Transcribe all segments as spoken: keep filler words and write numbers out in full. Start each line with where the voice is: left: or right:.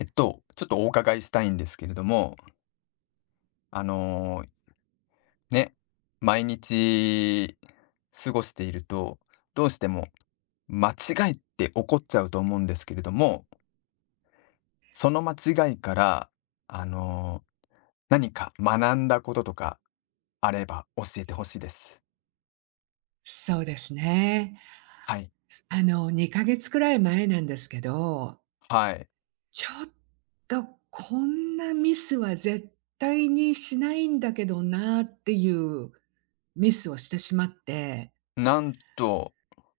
left: えっと、ちょっとお伺いしたいんですけれども、あのね、毎日過ごしていると、どうしても間違いって起こっちゃうと思うんですけれども、その間違いから、あの何か学んだこととかあれば教えてほしいです。
right: そうですね。
left: はい。
right: あの、にかげつくらい前なんですけど、
left: はい。
right: ちょっとこんなミスは絶対にしないんだけどなっていうミスをしてしまって、
left: なんと、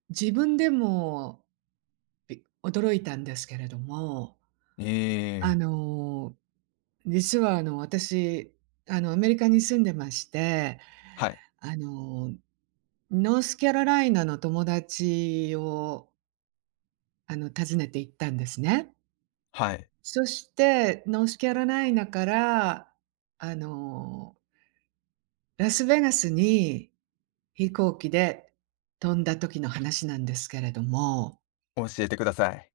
right: 自分でもび驚いたんですけれども、
left: え
right: あ
left: え、
right: の実はあの、私、あの、アメリカに住んでまして、
left: はい。
right: あの、ノースキャロライナの友達を、あの、訪ねて行ったんですね。
left: はい。
right: そして、ノースキャロライナから、あの、ラスベガスに飛行機で飛んだ時の話なんですけれども、
left: 教えてください。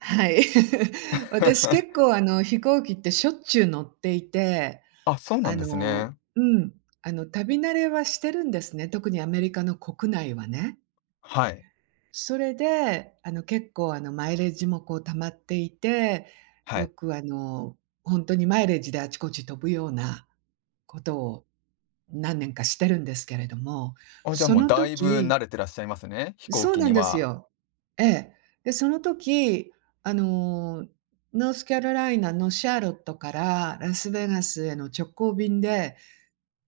right: はい。私結 構あの、飛行機ってしょっちゅう乗っていて
left: あ、そうな
right: あ
left: んです
right: の
left: ね。
right: うん、あの、旅慣れはしてるんですね、特にアメリカの国内はね。
left: はい。
right: それで、あの、結構、あの、マイレージもこう溜まっていて、
left: は
right: よ
left: い。
right: く、あの、ほんとにマイレージであちこち飛ぶようなことを何年かしてるんですけれども、
left: あ、じゃあ、
right: そ
left: もう
right: の
left: だいぶ
right: 時
left: 慣れてらっしゃいますね、飛行
right: そう
left: 機
right: な
left: に
right: んです
left: は。
right: よ。ええ。で、その時、あの、ノースカロライナのシャーロットからラスベガスへの直行便で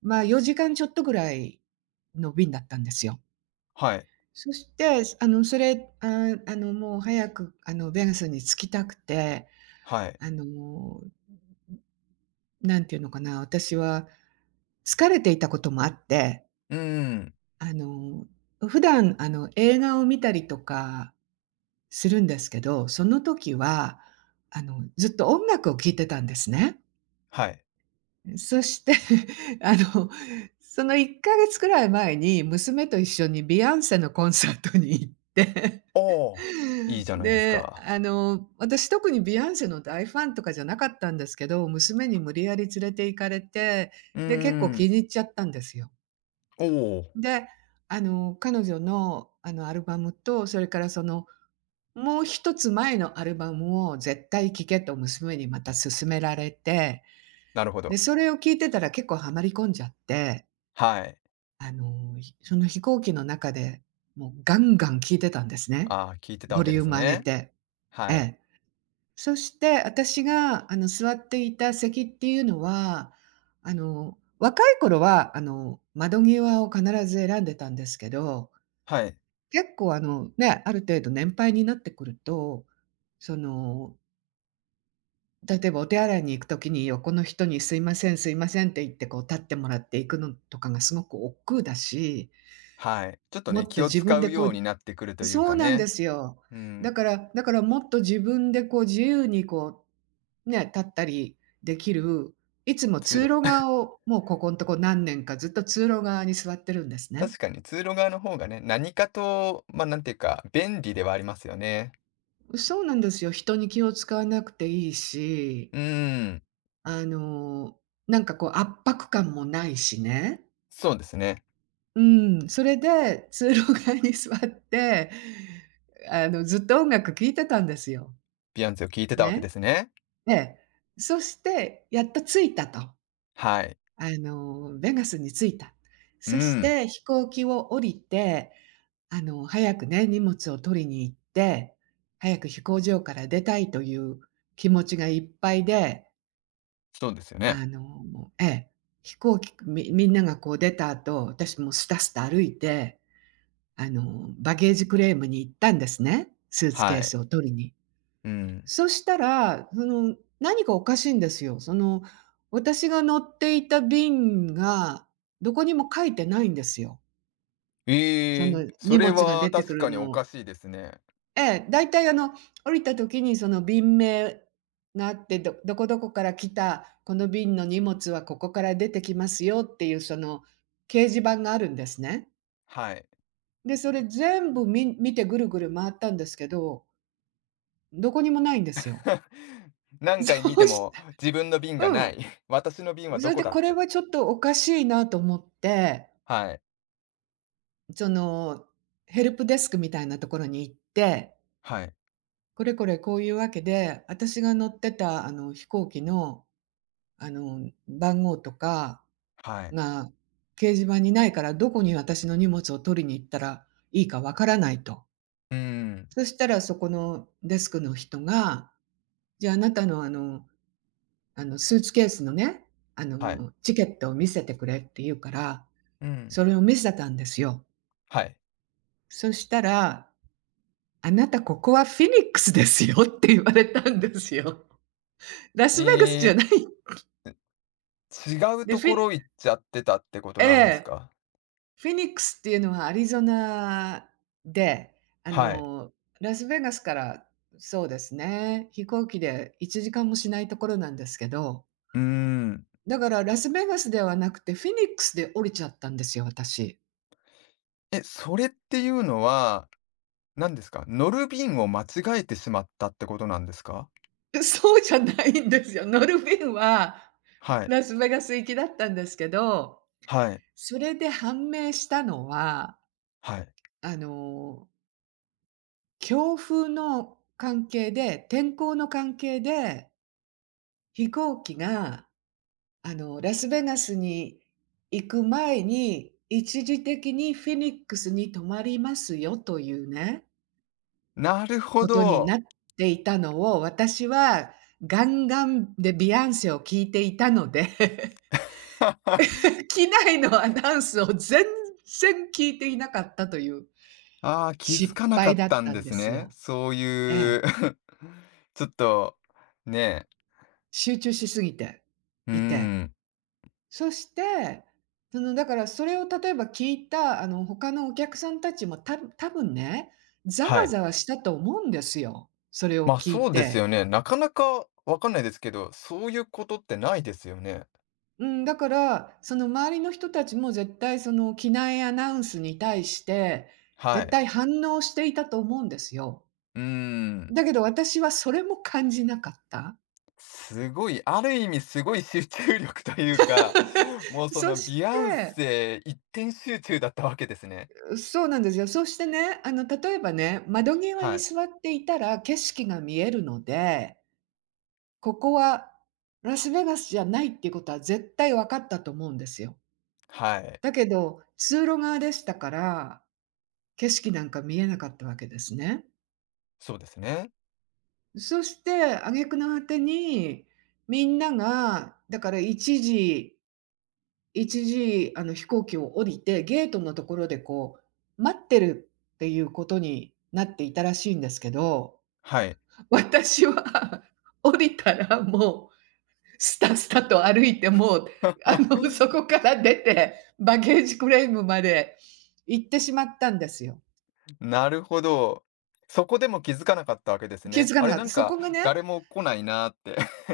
right: まあ、よじかんちょっとぐらいの便だったんですよ。
left: はい、
right: そして、あの、それ、ああの、もう早く、あの、ベガスに着きたくて、
left: はい。
right: あの、なんていうのかな、私は疲れていたこともあって、
left: うーん、
right: あの、普段、あの、映画を見たりとかするんですけど、その時は、あの、ずっと音楽を聴いてたんですね。
left: はい。
right: そして あの、そのいっかげつくらい前に、娘と一緒にビアンセのコンサートに行って
left: おお、いいじ ゃないです
right: で、
left: か。
right: あの、私特にビアンセの大ファンとかじゃなかったんですけど、娘に無理やり連れて行かれて、
left: うー
right: で、結構気
left: ん、
right: に入っちゃったんですよ。
left: おお、
right: で、あの、彼女の、あの、アルバムと、それからその、もう一つ前のアルバムを絶対聴けと娘にまた勧められて
left: なるほ
right: で、
left: ど。
right: それを聞いてたら結構はまり込んじゃって、
left: はい。
right: あの、ひその飛行機の中で、もうガンガン聞いてたんですね。
left: ああ、聞いてたわ
right: ボ
left: け
right: リ
left: で
right: ュー
left: す
right: ム上げ
left: ね。
right: て。え
left: はい、
right: え。そして私が、あの、座っていた席っていうのは、あの、若い頃は、あの、窓際を必ず選んでたんですけど、
left: はい、
right: 結構あの、ね、ある程度年配になってくると、その、例えばお手洗いに行く時に横の人に「すいません、すいません」って言って、こう立ってもらって行くのとかがすごく億劫だし、
left: はい。ちょっと
right: も
left: ね、
right: っ
left: 気
right: と
left: を
right: 自
left: 使
right: 分で
left: う
right: こ
left: ようになっ
right: う
left: てくるという
right: そう
left: か
right: なんで
left: ね。
right: すよ。
left: う
right: だ
left: ん、
right: からだからもっと自分でこう自由にこう、ね、立ったりできる、いつも
left: 通
right: 通
left: 路
right: 路側を、もうここんとこ何年かずっと通路側に座ってるんですね。
left: 確かに通路側の方がね、何かと、ま、あなんていうか、便利ではありますよね。
right: そうなんですよ。人に気を使わなくていいし、
left: うーん、
right: あの、なんかこう圧迫感もないしね。
left: そうですね。
right: うん、それで通路側に座って、あの、ずっと音楽聴いてたんですよ。
left: ビアンズを聞いてたわけで
right: ね。
left: すね。
right: ええ。そして、やっと着いたと。
left: はい。
right: あの、ベガスに着いた。
left: う
right: そし
left: ん、
right: て飛行機を降りて、あの、早くね、荷物を取りに行って、早く飛行場から出たいという気持ちがいっぱいで、
left: そうですよね。
right: あの、ええ、飛行機みみんながこう出た後、私もスタスタ歩いてあの、バゲージクレームに行ったんですね、スーツ
left: は
right: ケー
left: い。
right: スを取りに。
left: うん。
right: そしたら、その、何かおかしいんですよ。その、私が乗っていた便が、どこにも書いてないんですよ。
left: え
right: そ
left: え、
right: の、
left: そ
right: 荷
left: れ
right: 物が
left: は
right: 出てく
left: 確か
right: る
left: にお
right: の
left: か
right: を
left: しいですね。
right: ええ、だいたいあの、降りた時にその便名があって、どどこどこから来た、この便の荷物はここから出てきますよっていう、その、掲示板があるんですね。
left: はい。
right: で、それ全部み見てぐるぐる回ったんですけどどこにもないんですよ。
left: 何回見
right: そ
left: て
right: うし
left: も自分の便
right: た
left: が
right: う
left: な
right: ん。
left: い。私の便は
right: そ
left: ど
right: れ
left: こ
right: で
left: だっ
right: これ
left: て。
right: はちょっとおかしいなと思って、
left: はい。
right: その、ヘルプデスクみたいなところに行って、
left: はい。
right: これこれこういうわけで、私が乗ってたあの飛行機の、あの、番号とか
left: はい。
right: が掲示板にないから、どこに私の荷物を取りに行ったらいいかわからないと。
left: うーん。
right: そしたらそこのデスクの人が、じゃあ、あなたのあのあの、スーツケースのね、あ
left: はい。
right: の、チケットを見せてくれって言うから、
left: うん。
right: それを見せたんですよ。
left: はい。
right: そしたら、あなたここはフィニックスですよって言われたんですよ。ラスベガスじ
left: え
right: ゃない。
left: ー、違う
right: で、
left: と
right: フ
left: こ
right: ィ
left: ろ行っちゃってたってこと
right: え
left: なんです
right: え、
left: か？
right: フィニックスっていうのはアリゾナで、あ
left: はい。
right: の、ラスベガスからそうですね、飛行機でいちじかんもしないところなんですけど、
left: うーん。
right: だからラスベガスではなくて、フィニックスで降りちゃったんですよ、私。
left: え、それっていうのは、何ですか、乗る便を間違えてしまったってことなんですか？
right: そうじゃないんですよ。乗る便は、
left: はい。
right: ラスベガス行きだったんですけど、
left: はい。
right: それで判明したのは、
left: はい。
right: あの、強風の関係で、天候の関係で、飛行機が、あの、ラスベガスに行く前に、一時的にフェニックスに泊まりますよというね、
left: なるほ
right: ことに
left: ど。
right: なっていたのを、私はガンガンでビヨンセを聴いていたので 機内のアナウンスを全然聞いていなかったという
left: ああ、気づ
right: 失
left: かなか
right: 敗
left: っ
right: だっ
left: たん
right: た
left: で
right: んで
left: す
right: す
left: ね。
right: よ。
left: そう
right: え
left: い
right: え。
left: う ちょっと、ねえ、
right: 集中しすぎて
left: うー
right: いて。
left: ん、
right: そして、その、だからそれを例えば聞いた、あの、他のお客さんたちもた多分ね、ざ
left: は
right: わ
left: い。
right: ざわしたと思うんですよ、それを
left: まあ
right: 聞い
left: そうですよ
right: て。
left: ね。なかなかわかんないですけど、そういうことってないですよね。
right: うん、だから、その周りの人たちも絶対その機内アナウンスに対して、
left: は
right: 絶
left: い。
right: 対反応していたと思うんですよ。
left: うーん。
right: だけど私はそれも感じなかった。
left: すごい、ある意味すごい集中力というか、もうそ
right: そ
left: の
right: し
left: ビアン
right: て、
left: セ一点集中だったわけですね。
right: そうなんですよ。そしてね、あの、例えばね、窓際
left: は
right: に
left: い。
right: 座っていたら景色が見えるので、ここはラスベガスじゃないっていうことは絶対分かったと思うんですよ。
left: はい。
right: だけど、通路側でしたから、景色なんか見えなかったわけですね。
left: そうですね。
right: そして挙句の果てに、みんなが、だから一時一時、あの、飛行機を降りて、ゲートのところで、こう、待ってるっていうことになっていたらしいんですけど、
left: はい。
right: 私は 降りたらもう、スタスタと歩いて、もう、あの、そ こから出て、バゲージクレームまで行ってしまったんですよ。
left: なるほど。そこでも気づかなかったわけです
right: 気
left: ね。
right: づか
left: あ
right: な
left: れ、
right: かっ
left: な
right: た。
left: ん
right: そ
left: か、
right: こがね、
left: 誰も来ないなーって。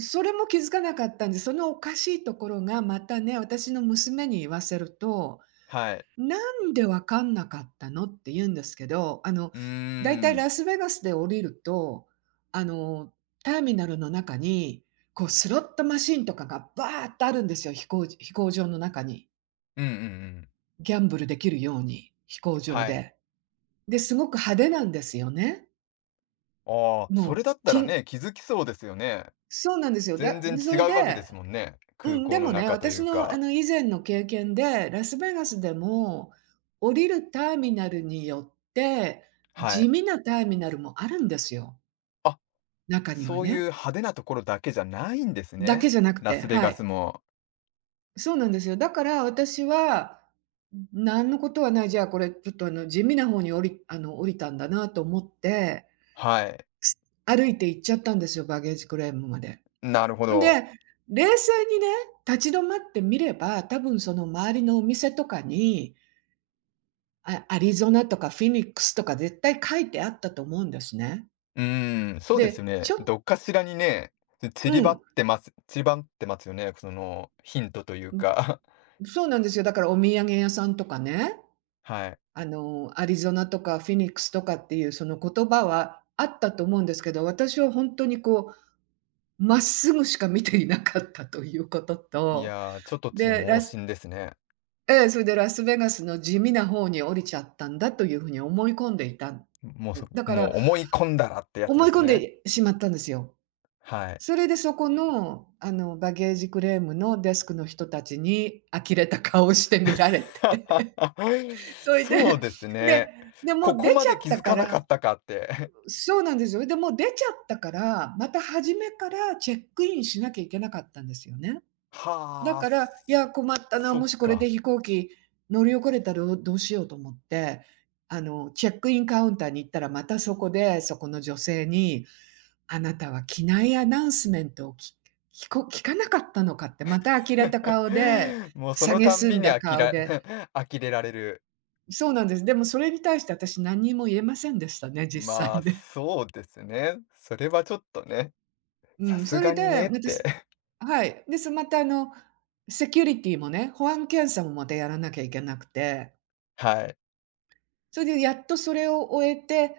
right: それも気づかなかったんで、そのおかしいところがまたね、私の娘に言わせると
left: はい。
right: 「なんで分かんなかったの？」って言うんですけど、あの、
left: うー
right: だいたい
left: ん。
right: ラスベガスで降りると、あの、ターミナルの中に、こうスロットマシンとかがバーっとあるんですよ、飛行飛行場の中に。
left: うんうんうん。
right: ギャンブルできるように、飛行場
left: はい。
right: で。で、すごく派手なんですよね。
left: ああ、そ
right: もう、
left: れだったら
right: きん
left: ね、気づきそうですよね。
right: そうなんですよ。
left: 全
right: だ、
left: 然違
right: それ
left: うわけで
right: で
left: すもんね。
right: う
left: 空
right: ん、で
left: 港の
right: もね、
left: 中とい
right: 私
left: う
right: のあ
left: か。
right: の以前の経験で、ラスベガスでも降りるターミナルによって、
left: は
right: 地
left: い。
right: 味なターミナルもあるんですよ、
left: あ、
right: 中には
left: そういう
right: ね。
left: 派手なところだけじゃないんです
right: だ
left: ね。
right: けじゃなく
left: ラ
right: て、
left: スベ
right: は
left: ガス
right: い。
left: も。
right: そうなんですよ。だから私は、何のことはない、じゃあこれちょっとあの地味な方に降りあの降りたんだなと思って、
left: はい。
right: す歩いて行っちゃったんですよ、バゲージクレームまで。
left: なるほど。
right: で、冷静にね、立ち止まってみれば、多分その周りのお店とかに、あ、アリゾナとかフィニックスとか絶対書いてあったと思うんですね。
left: うーん、そうです
right: で、
left: ね。
right: ちょ
left: どっかしらにね、散り
right: う
left: ば
right: ん、
left: ってます。散りばってますよね。そのヒントという
right: うん、
left: か。
right: そうなんですよ。だからお土産屋さんとかね、
left: はい。
right: あの、アリゾナとかフィニックスとかっていうその言葉はあったと思うんですけど、私は本当にこう、まっすぐしか見ていなかったということ
left: い
right: と、
left: やー、ちょっと突
right: で、
left: 猛
right: ラス
left: 進ですね。
right: ええ、それでラスベガスの地味な方に降りちゃったんだというふうに思い込んでいた。
left: もうそ
right: だか
left: も
right: ら
left: う思い込んだらってやつ
right: 思
left: で
right: い
left: す
right: 込ん
left: ね。
right: でしまったんですよ。
left: はい。
right: それでそこの、あの、バゲージクレームのデスクの人たちに呆れた顔して見られて、それで、
left: そう
right: で、
left: ですね。
right: で、も
left: こ
right: う出
left: こ
right: ちゃっ
left: まで気
right: た
left: づ
right: か
left: かなか
right: ら、
left: ったかって。
right: そうなんですよ。で、もう出ちゃったから、また初めからチェックインしなきゃいけなかったんですよね。だ
left: はあ、
right: から、い
left: そ
right: や、困ったな、
left: そっ
right: もしこれ
left: か。
right: で飛行機乗り遅れたらどうしようと思って、あの、チェックインカウンターに行ったら、またそこで、そこの女性に、あなたは機内アナウンスメントをき聞こ聞かなかったのかって、また呆れた顔で、
left: もうそのたん
right: 蔑
left: び
right: ん
left: に
right: だ
left: あき
right: 顔
left: ら
right: で、
left: 呆れられる。
right: そうなんです。でもそれに対して私何にも言えませんでしたね、実
left: まあ、
right: 際ね。
left: そうですね。それはちょっとね。
right: う
left: さ
right: ん、
left: す
right: それ
left: がに
right: で、
left: ねっ
right: また
left: て、
right: す はい。です、またあの、セキュリティもね、保安検査もまたやらなきゃいけなくて、
left: はい。
right: それでやっとそれを終えて、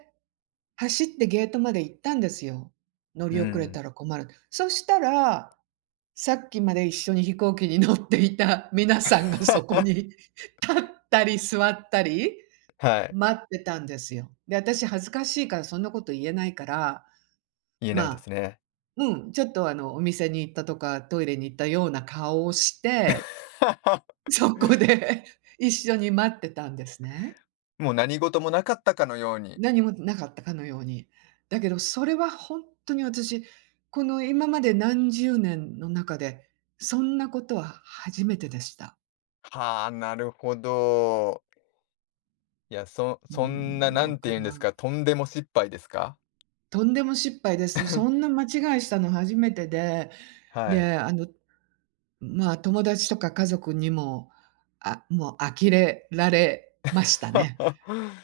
right: 走ってゲートまで行ったんですよ。乗
left: う
right: り遅れ
left: ん。
right: たら困る。そしたら、さっきまで一緒に飛行機に乗っていた 皆さんがそこ に 立ったり座ったり、
left: はい、
right: 待ってたんですよ。で、私恥ずかしいからそんなこと言えないから、
left: 言えない
right: ま
left: で
right: あ、
left: すね。
right: うん、ちょっとあの、お店に行ったとか、トイレに行ったような顔をして、そこで 一緒に待ってたんですね。
left: もう何事もなかったかのように。
right: 何もなかったかのように。だけどそれはほんとに私、この今までなんじゅうねんの中で、そんなことは初めてでした。
left: はあ、なるほど。いや、そ
right: う
left: そん
right: ー
left: な、
right: ん、
left: な
right: だ
left: んて
right: か
left: 言うんです
right: ら、
left: か、とんでも失敗ですか？
right: とんでも失敗です。そんな 間違いしたの初めてで、
left: はい。
right: で、あの、まあ、友達とか家族にも、あ、もう呆れられましたね。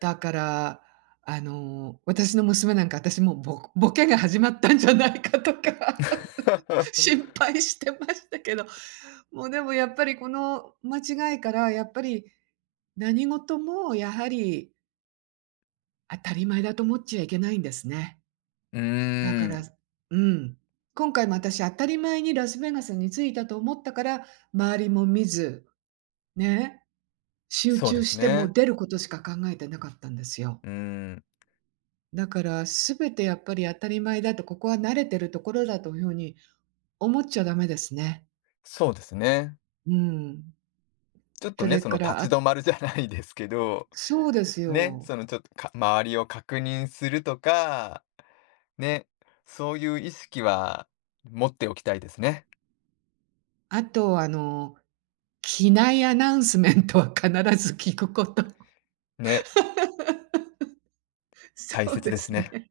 right: だから、あの、私の娘なんか、私もうボボケが始まったんじゃないかとか 心配してましたけど、もうでもやっぱりこの間違いから、やっぱり何事もやはり当たり前だと思っちゃいけないんですね。
left: うー
right: だから、
left: ん、
right: うん。今回も私当たり前にラスベガスに着いたと思ったから、周りも見ず、ね、集
left: そうで
right: 中
left: す
right: してもう
left: ね。
right: 出ることしか考えてなかったんですよ。
left: うーん、
right: だから全て、やっぱり当たり前だと、ここは慣れてるところだというふうに思っちゃダメですね。
left: そうですね。
right: うん。
left: ちょっと
right: そ
left: ね、
right: れ
left: その
right: から、
left: 立
right: あ、
left: ち止まるじゃないですけど
right: そうです
left: ね、
right: よ。
left: そのちょっとか周りを確認するとか、ね、そういう意識は持っておきたいですね。
right: あとあの、機内アナウンスメントは必ず聞くこと。
left: ね、大
right: そう
left: 切
right: で
left: です
right: す
left: ね。
right: ね。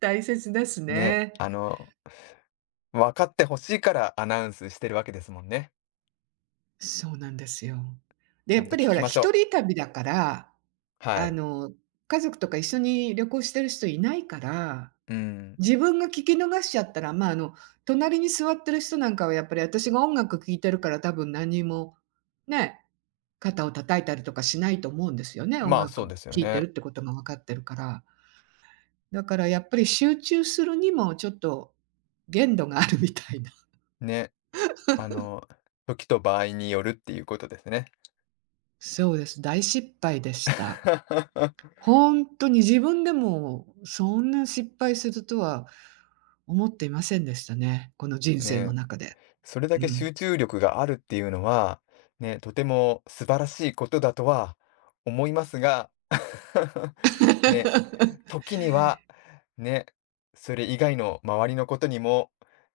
right: 大切です
left: ね、
right: ね。
left: あの、分かってほしいからアナウンスしてるわけですもんね。
right: そうなんですよ。で、
left: ち
right: や
left: ゃ
right: っ
left: んと
right: ぱり
left: 聞
right: ほ
left: き
right: ら、
left: ましょ
right: 一人旅だから、
left: う。は
right: あ
left: い。
right: の、家族とか一緒に旅行してる人いないから、
left: うん。
right: 自分が聞き逃しちゃったら、まあ、あの、隣に座ってる人なんかはやっぱり私が音楽聴いてるから多分何も、ね、肩を叩いたりとかしないと思うんですよね、音
left: まあそ
right: 楽
left: う
right: 聴
left: ですよ
right: いてる
left: ね。
right: ってことが分かってるから。だからやっぱり集中するにもちょっと限度があるみたいな。
left: ね、あの、時と場合によるっていうことですね。
right: そうです、大失敗でした。ほんとに自分でも、そんな失敗するとは思っていませんでしたね、この人生の
left: ね。
right: 中で。
left: それだ
right: う
left: け
right: ん。
left: 集中力があるっていうのは、ね、とても素晴らしいことだとは思いますが、ね、時には、ね、それ以外の周りのことにも、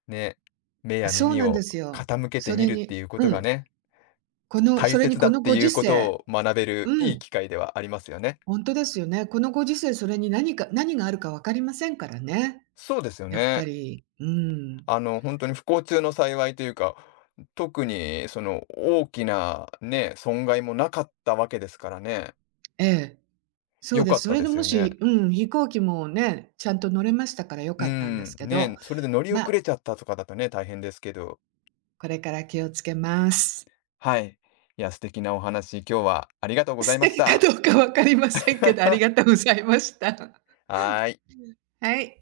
left: ね、目や
right: そう
left: 耳
right: なんで
left: を
right: すよ。
left: 傾けて
right: そ
left: み
right: れ
left: るって
right: に、
left: いうこと
right: う
left: が
right: ん、
left: ね、
right: この、
left: 大
right: それに、
left: 切だ
right: こ
left: っ
right: の
left: て
right: ご
left: い
right: 時
left: うこと
right: 世、
left: を学べる
right: う
left: いい
right: ん、
left: 機会ではありますよね。
right: ほんとですよね。このご時世、それに何か何があるか分かりませんからね、
left: そうですよ
right: やっぱ
left: ね。
right: り。うーん。
left: あの、本当に不幸中の幸いというか、特にその大きなね、損害もなかったわけですからね。
right: ええ、そう
left: 良
right: で
left: か
right: す。
left: っ
right: そ
left: た
right: れ
left: で
right: で
left: す
right: も
left: よね。
right: し、うん、飛行機もね、ちゃんと乗れましたから良
left: う
right: か
left: ー
right: ったんです
left: ん、
right: けど、
left: ね、それで乗り遅
right: ま、
left: れちゃったとかだとね、大変ですけど。
right: これから気をつけます。
left: はい。いや、素敵なお話、今日はありがとうござい
right: 素
left: まし
right: 敵か
left: た。
right: どうかわかりませんけど、あ りがとうございました。
left: はーい。
right: はい。